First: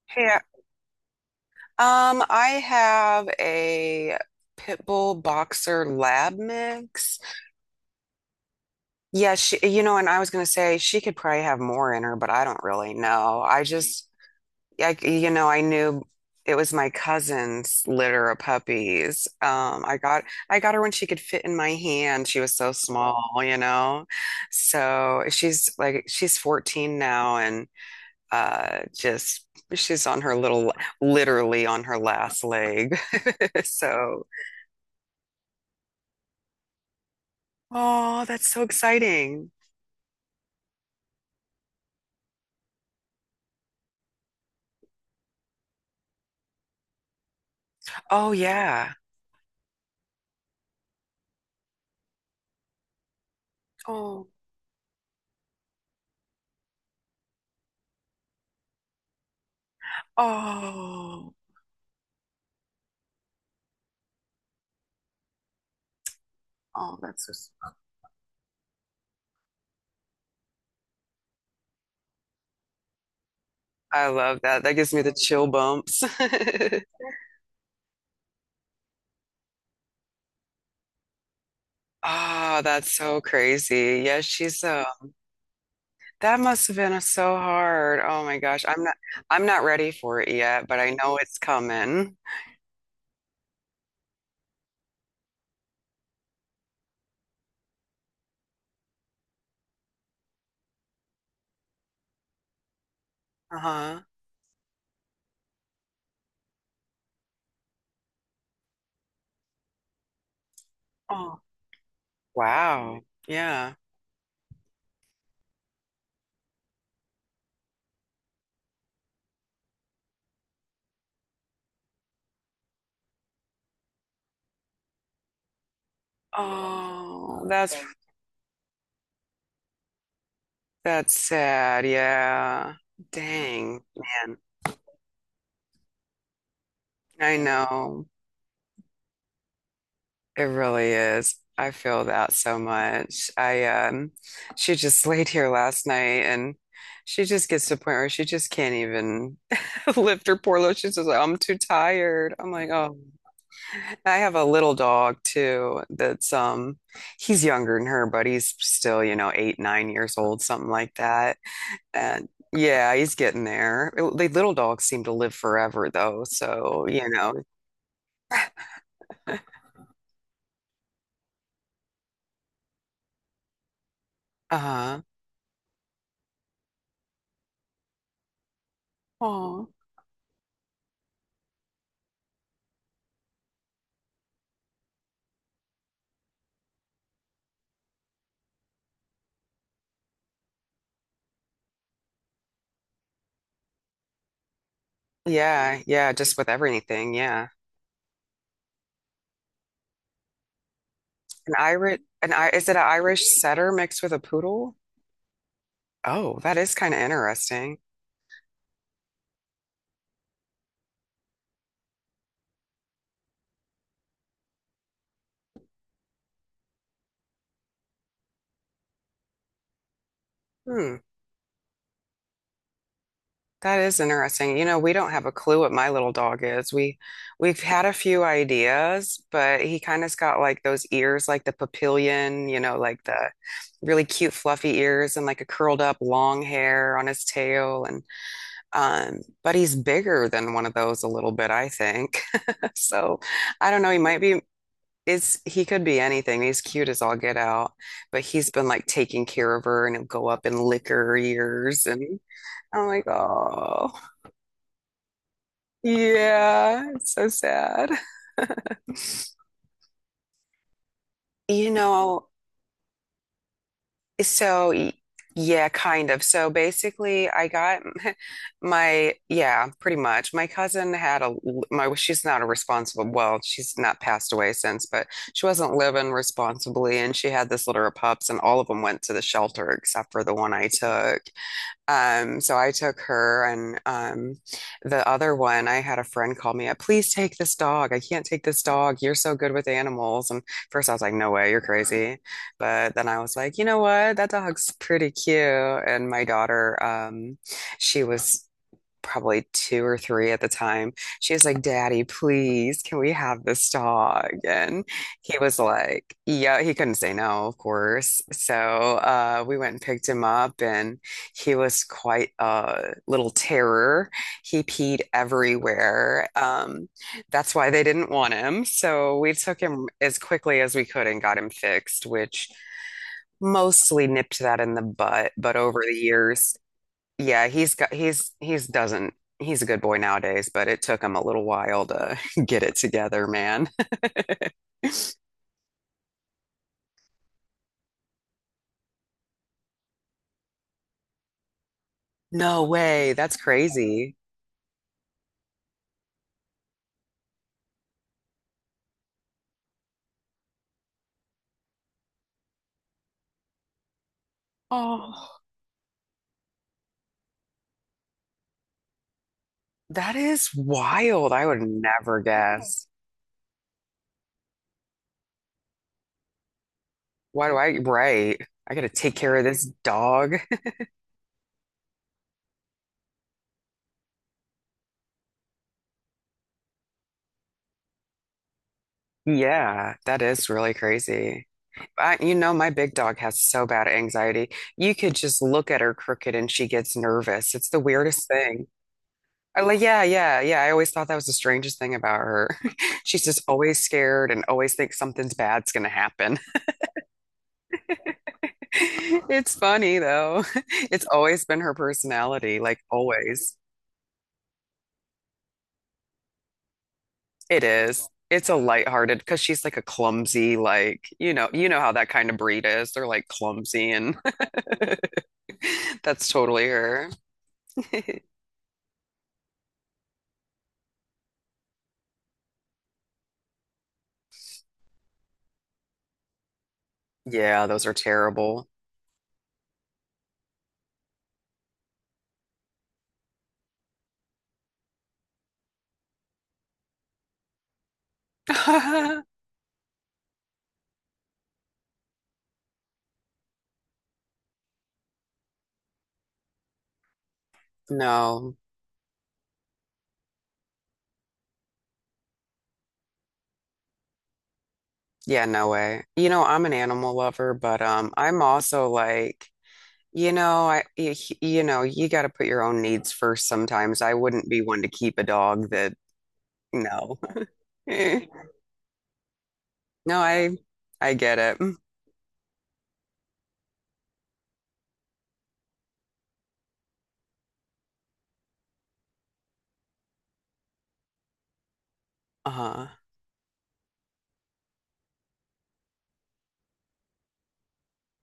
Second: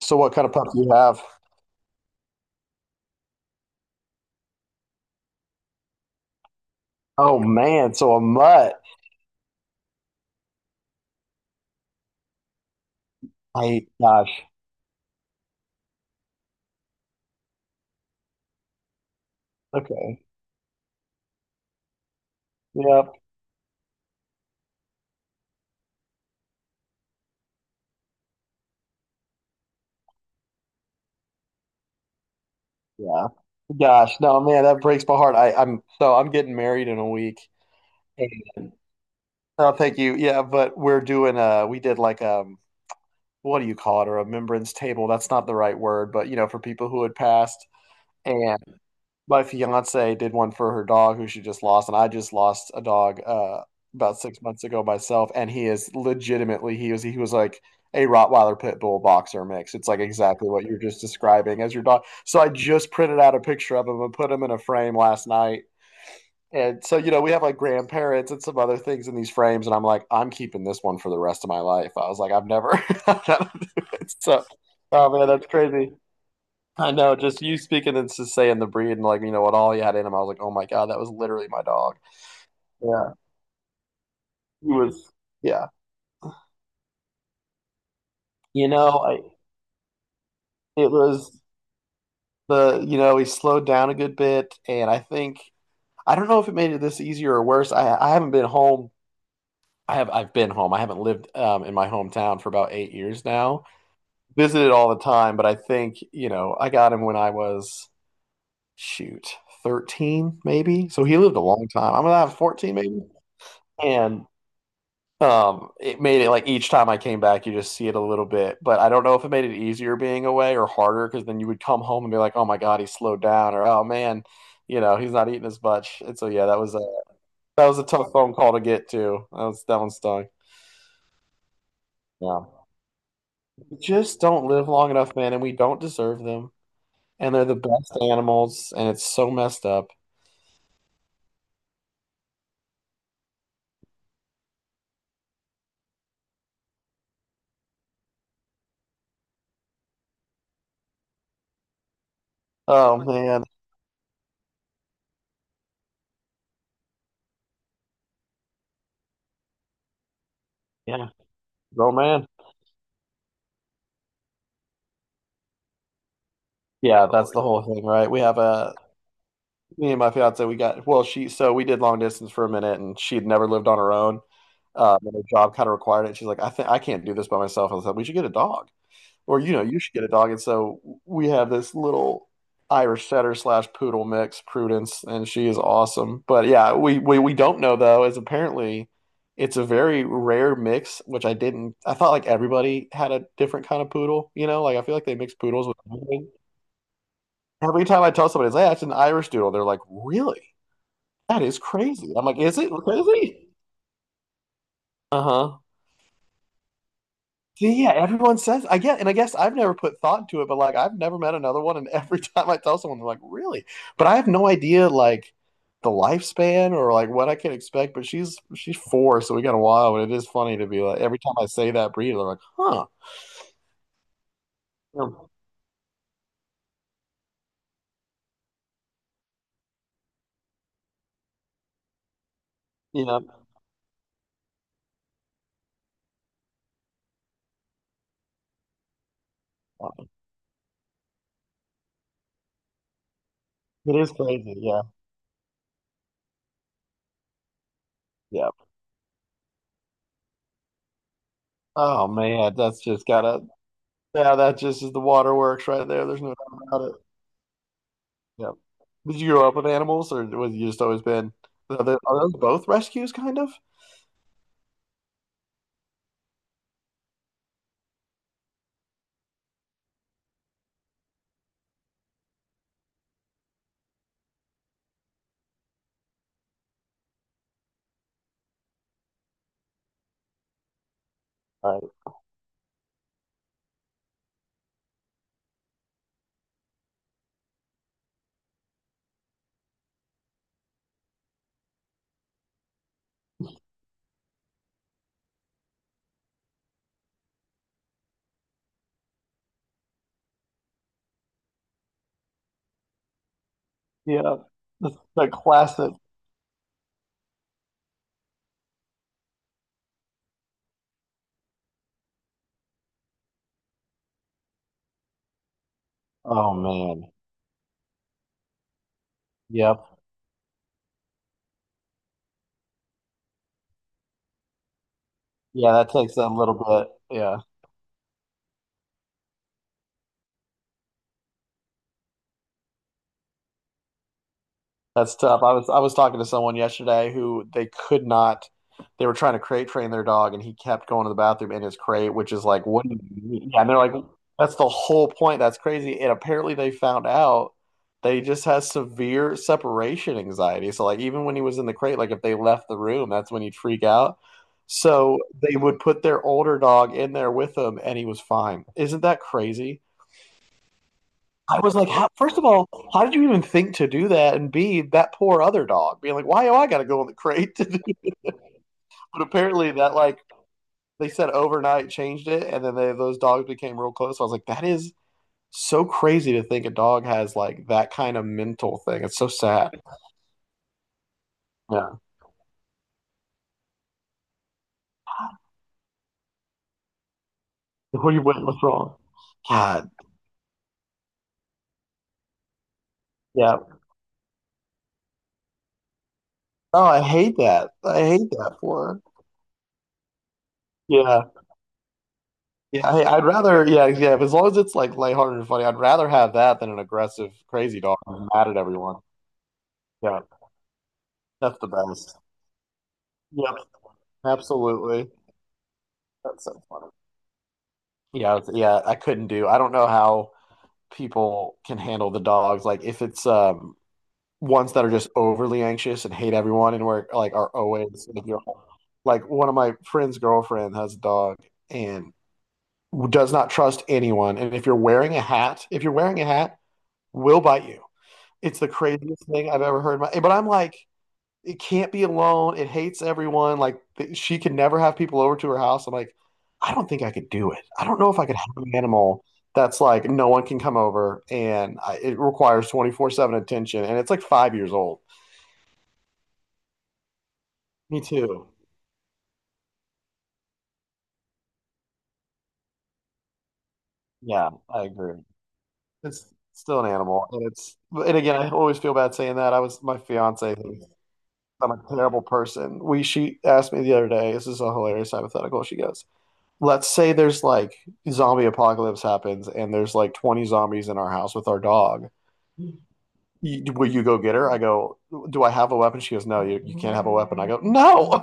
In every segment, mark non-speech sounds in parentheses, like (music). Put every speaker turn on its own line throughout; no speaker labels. So what
Hey,
kind of pup do you have?
I have a pit bull boxer lab mix.
Oh man, so a mutt.
Yeah, she, and I was gonna say she could probably have more in her, but I don't really know. I
I
just,
gosh.
like, I knew it was my cousin's litter of puppies.
Okay.
I got her when she could fit in my hand. She was so. Oh,
Yep.
small, you know. So she's 14 now, and just she's on her little, literally on her last leg.
Yeah.
(laughs)
Gosh.
So,
No, man, that breaks my heart. I'm so I'm getting married in a week.
oh, that's so
And
exciting.
oh, thank you. Yeah, but we're doing we did like what do you call it? A remembrance table. That's not the right word, but you know, for people who had passed.
Oh,
And
yeah.
my fiance did one for her dog who she just lost, and I just lost a dog about
Oh,
6 months ago myself, and he is legitimately he was like a Rottweiler pit bull boxer mix. It's like exactly what you're just
oh,
describing as your dog. So I just printed out a picture of him and put him in a frame last night. And so,
oh,
you know,
that's so.
we have like grandparents and some other things in these frames, and I'm like, I'm keeping this one for the rest of my life. I was like, I've never. (laughs)
I love
So,
that. That gives me the
oh man,
chill
that's crazy.
bumps. (laughs)
I know, just you speaking and just saying the breed and like you know what all he had in him. I was like, oh my god, that was literally my dog.
Oh, that's
Yeah,
so crazy. Yeah, she's
he
uh
was. Yeah,
that must have been so hard. Oh my gosh.
you know, I
I'm not ready for it yet, but I
it
know it's
was
coming.
the he slowed down a good bit, and I think I don't know if it made it this easier or worse. I haven't been home. I've been home. I haven't lived in my hometown for about 8 years now.
Uh-huh.
Visited all the time, but I think you know I got him when I was shoot 13 maybe. So he lived
Oh.
a long time. I'm gonna have 14
Wow.
maybe,
Yeah.
and it made it like each time I came back, you just see it a little bit, but I don't know if it made it easier being away or harder because then you would come home and be like, "Oh my God, he slowed down," or "Oh man, you know, he's not eating as much." And so yeah,
Oh,
that was a tough phone call to get to. That was that one stung.
that's sad.
Yeah,
Yeah.
we
Dang,
just
man.
don't live long enough, man, and we don't deserve them. And
I
they're the best
know.
animals, and it's so messed up.
It really is. I feel that so much. I she just (laughs) laid here last night and she just gets to a point where she just can't even (laughs) lift her poor load. She's just like, I'm too tired. I'm like, oh,
Oh man,
I have a little dog too that's he's younger than her, but he's still, you know, 8, 9 years old, something like
yeah,
that.
grown man.
And yeah, he's getting there. The little dogs seem to live forever though, so
Yeah,
you
that's
know.
the whole thing, right? We have a me and my fiance, we got well, she so we did long distance for a minute, and she had never lived on her own.
Uh-huh.
And her job kind of required it. She's like, I think I can't do this by myself. I said, we should get a dog, or you know,
Aw.
you should get a dog. And so we have this little Irish setter slash poodle mix, Prudence, and she is awesome. But yeah, we don't know though, is apparently it's a very rare mix, which I didn't. I thought like everybody had a different kind of poodle. You know, like I feel like they mix poodles with
Yeah, yeah,
everything.
just with everything, yeah.
Every time I tell somebody, it's, like, hey, it's an Irish doodle, they're like, really? That
An
is
Irish
crazy. I'm
an
like,
I
is
Is
it
it an Irish
crazy?
setter mixed with a poodle?
Uh-huh.
Oh, that is kind of interesting.
See, yeah, everyone says I get, and I guess I've never put thought into it, but like I've never met another one, and every (laughs) time I tell someone, they're like, really? But I have no idea like the lifespan or like what I can expect. But she's four, so we got a while, but it is funny to be
Hmm.
like every time I say that breed, they're like, huh.
That is interesting. You know, we don't have
Um,
a clue what my little dog is. We've had a few ideas, but he kind of's got like those ears like the papillion, you know, like
you
the
know,
really cute fluffy ears and like a curled up long hair on his tail and but he's bigger than one of those a little bit, I think. (laughs) So, I don't know,
it
he
is
might be.
crazy. Yeah,
Is he could be anything. He's cute as all get out, but
yeah.
he's been like taking care of her and he'll go up and lick her ears
Oh
and
man, that's
I'm like,
just gotta
oh.
yeah, that just is the waterworks right there. There's no doubt about
Yeah,
it.
it's so sad.
Yeah. Did you grow
(laughs)
up with animals, or was you just always been?
You
Are
know,
those both rescues, kind of?
so y- yeah, kind of. So basically, I got (laughs) yeah, pretty much. My cousin had a, my, well, she's not a responsible, well, she's not passed away since, but she wasn't living responsibly. And she had this litter of pups, and all of them went to the shelter except for the one I took.
Right.
So I took her and the other one, I had a friend call me up, please take this dog. I can't take this dog. You're so good with animals. And first I was like, no way, you're crazy. But then I was like, you know what? That dog's pretty cute. And my daughter, she was probably two or three at the time. She was like, Daddy, please, can we have this dog?
Yeah.
And
The
he was
classic.
like, yeah, he couldn't say no, of course. So we went and picked him up, and he was quite a little terror. He peed everywhere.
Oh man.
That's why they didn't want him. So we took
Yep.
him as quickly as we could and got him fixed, which mostly nipped that in the butt. But
Yeah,
over
that
the
takes a little
years,
bit. Yeah.
yeah, he's got he's doesn't he's a good boy nowadays, but it took him a little while to (laughs) get it together, man. (laughs)
That's tough. I was talking to someone yesterday who they could not. They were trying to crate train their dog, and he kept going to the bathroom in his crate, which is
No
like, what do
way,
you
that's
mean? Yeah, and they're like,
crazy.
that's the whole point. That's crazy. And apparently, they found out that he just has severe separation anxiety. So, like, even when he was in the crate, like if they left the room, that's when he'd freak out. So they would put their older dog in there with him, and he was fine. Isn't that crazy?
That is wild. I
I
would
was like, how,
never
first of all,
guess.
how did you even think to do that? And B, that poor other dog being like, why do I got to go in the
Why do
crate? To
I,
do?
right? I gotta take
But
care of this
apparently, that like
dog. (laughs)
they said overnight changed it, and then they, those dogs became real close. So I was like, that is so crazy to think a dog has like that kind of mental thing. It's so sad.
Yeah, that is really crazy.
Yeah.
I, you know, my big dog has so bad anxiety. You could just look at her crooked and she gets nervous. It's the
What do you
weirdest
what's
thing.
wrong?
I like,
God.
yeah, yeah, yeah. I always thought that was the strangest thing about her. (laughs) She's just
Yeah.
always scared and always thinks something's bad's gonna happen.
Oh, I hate that. I hate that for
(laughs)
her.
It's funny though. (laughs) It's
Yeah.
always been her personality, like
Yeah. I, I'd
always.
rather. Yeah. Yeah. As long as it's like lighthearted and funny, I'd rather have that than an aggressive,
It
crazy dog
is.
who's
It's
mad
a
at everyone.
lighthearted because she's like a
Yeah.
clumsy, like,
That's the
you know how that
best.
kind of breed is. They're like
Yep,
clumsy and
absolutely.
(laughs) that's
That's so
totally
funny.
her. (laughs)
Yeah, I couldn't do. I don't know how people can handle the dogs. Like if it's ones that are just overly anxious and hate everyone and were like are
Yeah, those are
always like, you know,
terrible.
like one of my friend's girlfriend has a dog and does not trust anyone. And if you're wearing a hat, if you're wearing a hat, will bite you. It's the
(laughs)
craziest thing I've ever heard. My, but I'm like, it can't be alone. It hates everyone. Like she can never have people over to her house. I'm like, I don't think I could do it. I don't know if I could
No.
have an animal that's like no one can come over and it requires 24/7 attention and it's like 5 years old.
Yeah, no way. You know, I'm an animal lover, but
Me
I'm
too.
also like. You know, you know, you got to put your own needs first sometimes. I wouldn't
Yeah,
be one
I
to
agree.
keep a dog that
It's still an
no.
animal and it's
(laughs)
and
Eh.
again, I always feel bad saying that. I was my
No,
fiance thinks
I get
I'm
it.
a terrible person. We she asked me the other day, this is a hilarious hypothetical. She goes, let's say there's like zombie apocalypse happens and there's like 20 zombies in our house with our dog.
Uh-huh.
You, will you go get her? I go, do I have a weapon? She goes, no, you can't have a weapon. I go, no.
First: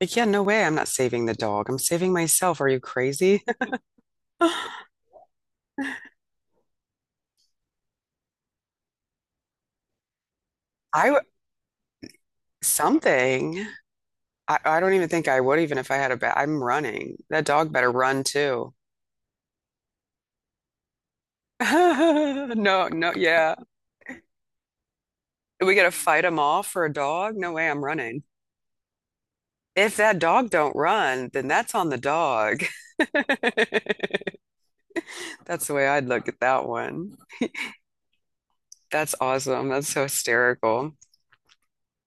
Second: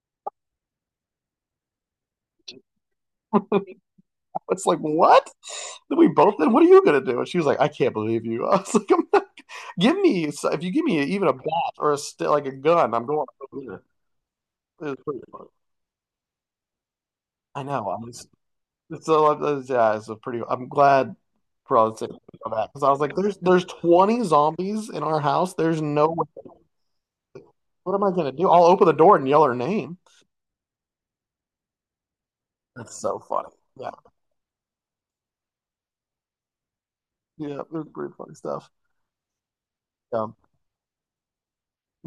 Like, yeah, no way. I'm not saving the dog. I'm saving myself. Are you crazy? (laughs)
(laughs)
I
It's like, what? Then we both, then what are you going to do? And she was like, I can't believe you. (laughs) I was like, (laughs) I'm not, give me, so, if you give me
w-
even a bat or a, like a gun, I'm going over
something.
here.
I
It
don't
was
even
pretty
think I
fun.
would even if I had a bat. I'm running. That
I
dog
know.
better
I'm
run
just,
too.
it's a, yeah, it's a pretty, I'm glad for all the sake of
(laughs)
that. Because
No,
I was like,
no, yeah.
there's 20 zombies in our house.
We
There's
got to
no
fight him off for a dog? No way, I'm
what am I
running.
gonna do? I'll open the door and yell her
If
name.
that dog don't run, then that's on the dog.
That's
(laughs)
so funny. Yeah,
That's the way I'd look at that one.
yeah, it was pretty funny stuff.
That's awesome. That's so
Yeah.
hysterical.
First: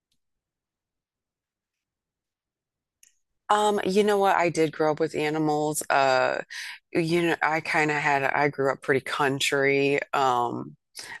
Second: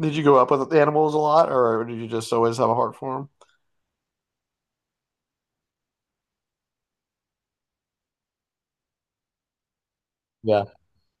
Did you go up with the animals a lot, or did you just always have a heart for them?
You know what? I did grow up with animals. You know, I kind of had, I grew up pretty country.
Yeah,
Um,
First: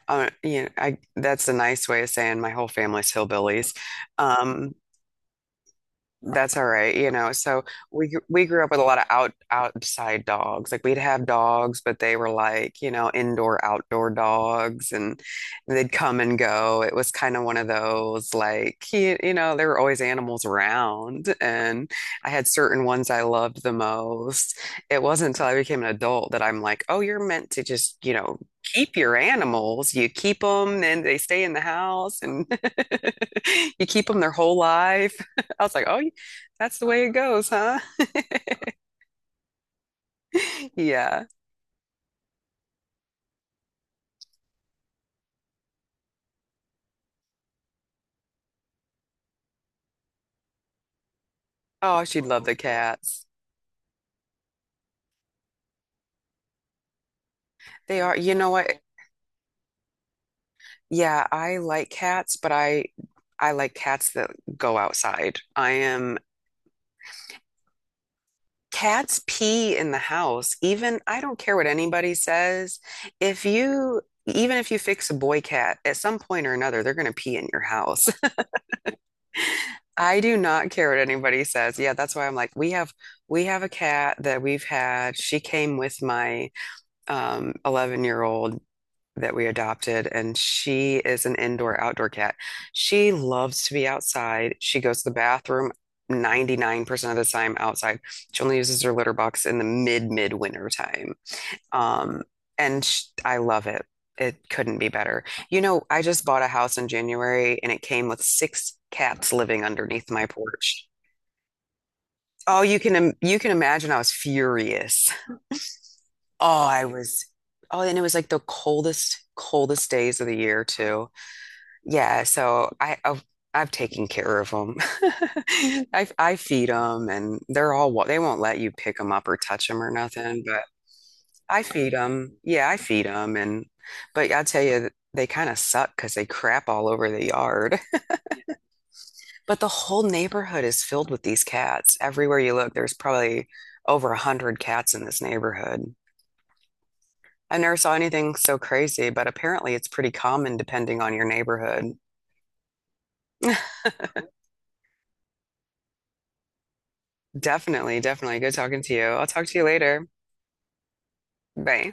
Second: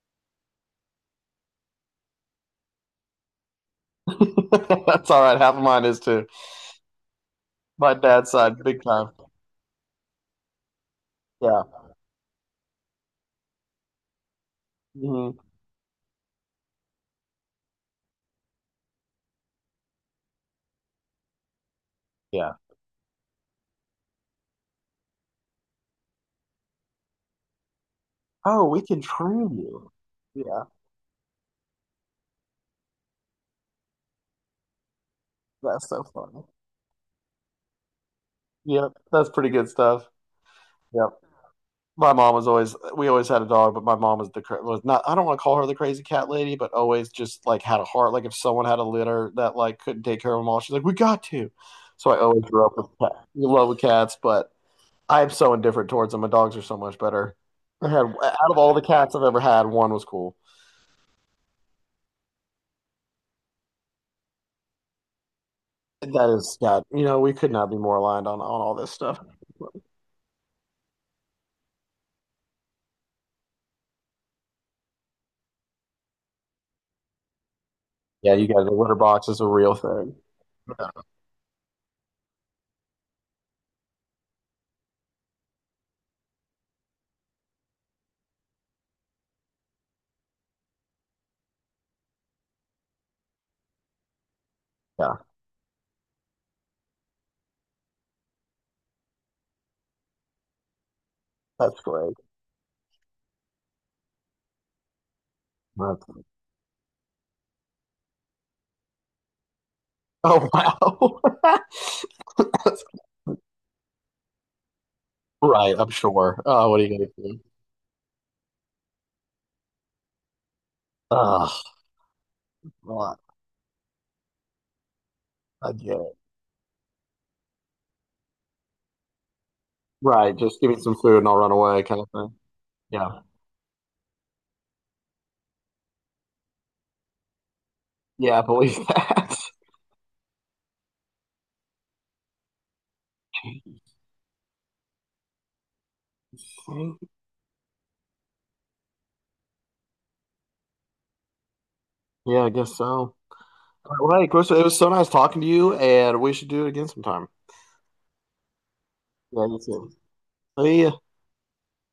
uh, You know, I that's a nice way of saying my whole family's hillbillies.
(laughs)
Um,
that's all right. Half of mine is too.
That's all right, you know. So
My dad's
we grew
side,
up with
big
a lot of
time.
outside dogs. Like we'd have
Yeah.
dogs, but they were like, you know, indoor outdoor dogs and
Hmm.
they'd come and go. It was kind of one of those like you know, there were always animals around and I had
Yeah.
certain ones I loved the most. It wasn't until I became an adult that I'm like, "Oh, you're meant to just, you know,
Oh, we
keep
can
your
train you.
animals. You keep
Yeah,
them and they stay in the house and (laughs) you keep them their whole life." (laughs) I was like,
that's
oh,
so funny.
that's the way it goes, huh? (laughs)
Yep, that's pretty good stuff. Yeah.
Yeah.
my mom was always we always had a dog, but my mom was the was not I don't want to call her the crazy cat lady, but always just like had a heart. Like if someone had a litter that like couldn't take care of them all, she's like, "We got to."
Oh,
So I
she'd love
always
the
grew up with
cats.
love with cats, but I am so indifferent towards them. My dogs are so much better. I
They
had
are, you know
out of all
what?
the cats I've ever had, one was cool.
Yeah, I like cats that go outside. I am
That is God. You know, we could not be more aligned on all this
Cats
stuff.
pee in the house. Even I don't care what anybody says. If you even if you fix a boy cat, at some point or another, they're going to pee in your house.
Yeah,
(laughs)
you guys, the litter box is a real thing.
I do not care what anybody says. Yeah, that's why I'm like, we have a cat that we've had. She came with my 11-year-old that we adopted, and she is an indoor outdoor cat. She loves to be outside. She goes to the
Yeah,
bathroom 99% of the time outside. She only uses her litter box in the mid midwinter time.
that's great.
Um, and sh I love it. It couldn't be better. You know, I
That's-
just bought a house in January and it came with six cats living underneath my
oh
porch.
wow.
Oh, you can
(laughs)
im- you can imagine I was furious.
Right, I'm sure.
Oh,
Oh, what are
I
you gonna
was.
do?
Oh, and it was like the coldest, coldest days of the year too.
Ugh,
Yeah, so I
well,
I've taken care of them. (laughs)
I get it.
I feed them, and they're all wa- they won't let you pick them up or touch them or
Right,
nothing.
just
But
give me some food and I'll run
I
away,
feed
kind of thing.
them. Yeah, I feed
Yeah,
them, and but I tell you, they kind of suck because they crap all over the yard. (laughs)
yeah, I believe that.
But the whole neighborhood is filled with these cats. Everywhere you look, there's probably over 100 cats in this neighborhood.
(laughs)
I never saw anything so crazy, but apparently it's pretty common depending on your neighborhood.
Yeah, I guess so. All
(laughs)
right, well, hey, Chris, it was so nice talking to you, and we should do it again sometime.
Definitely, definitely. Good talking to you. I'll talk
Yeah,
to
you
you
too.
later.
See ya.
Bye.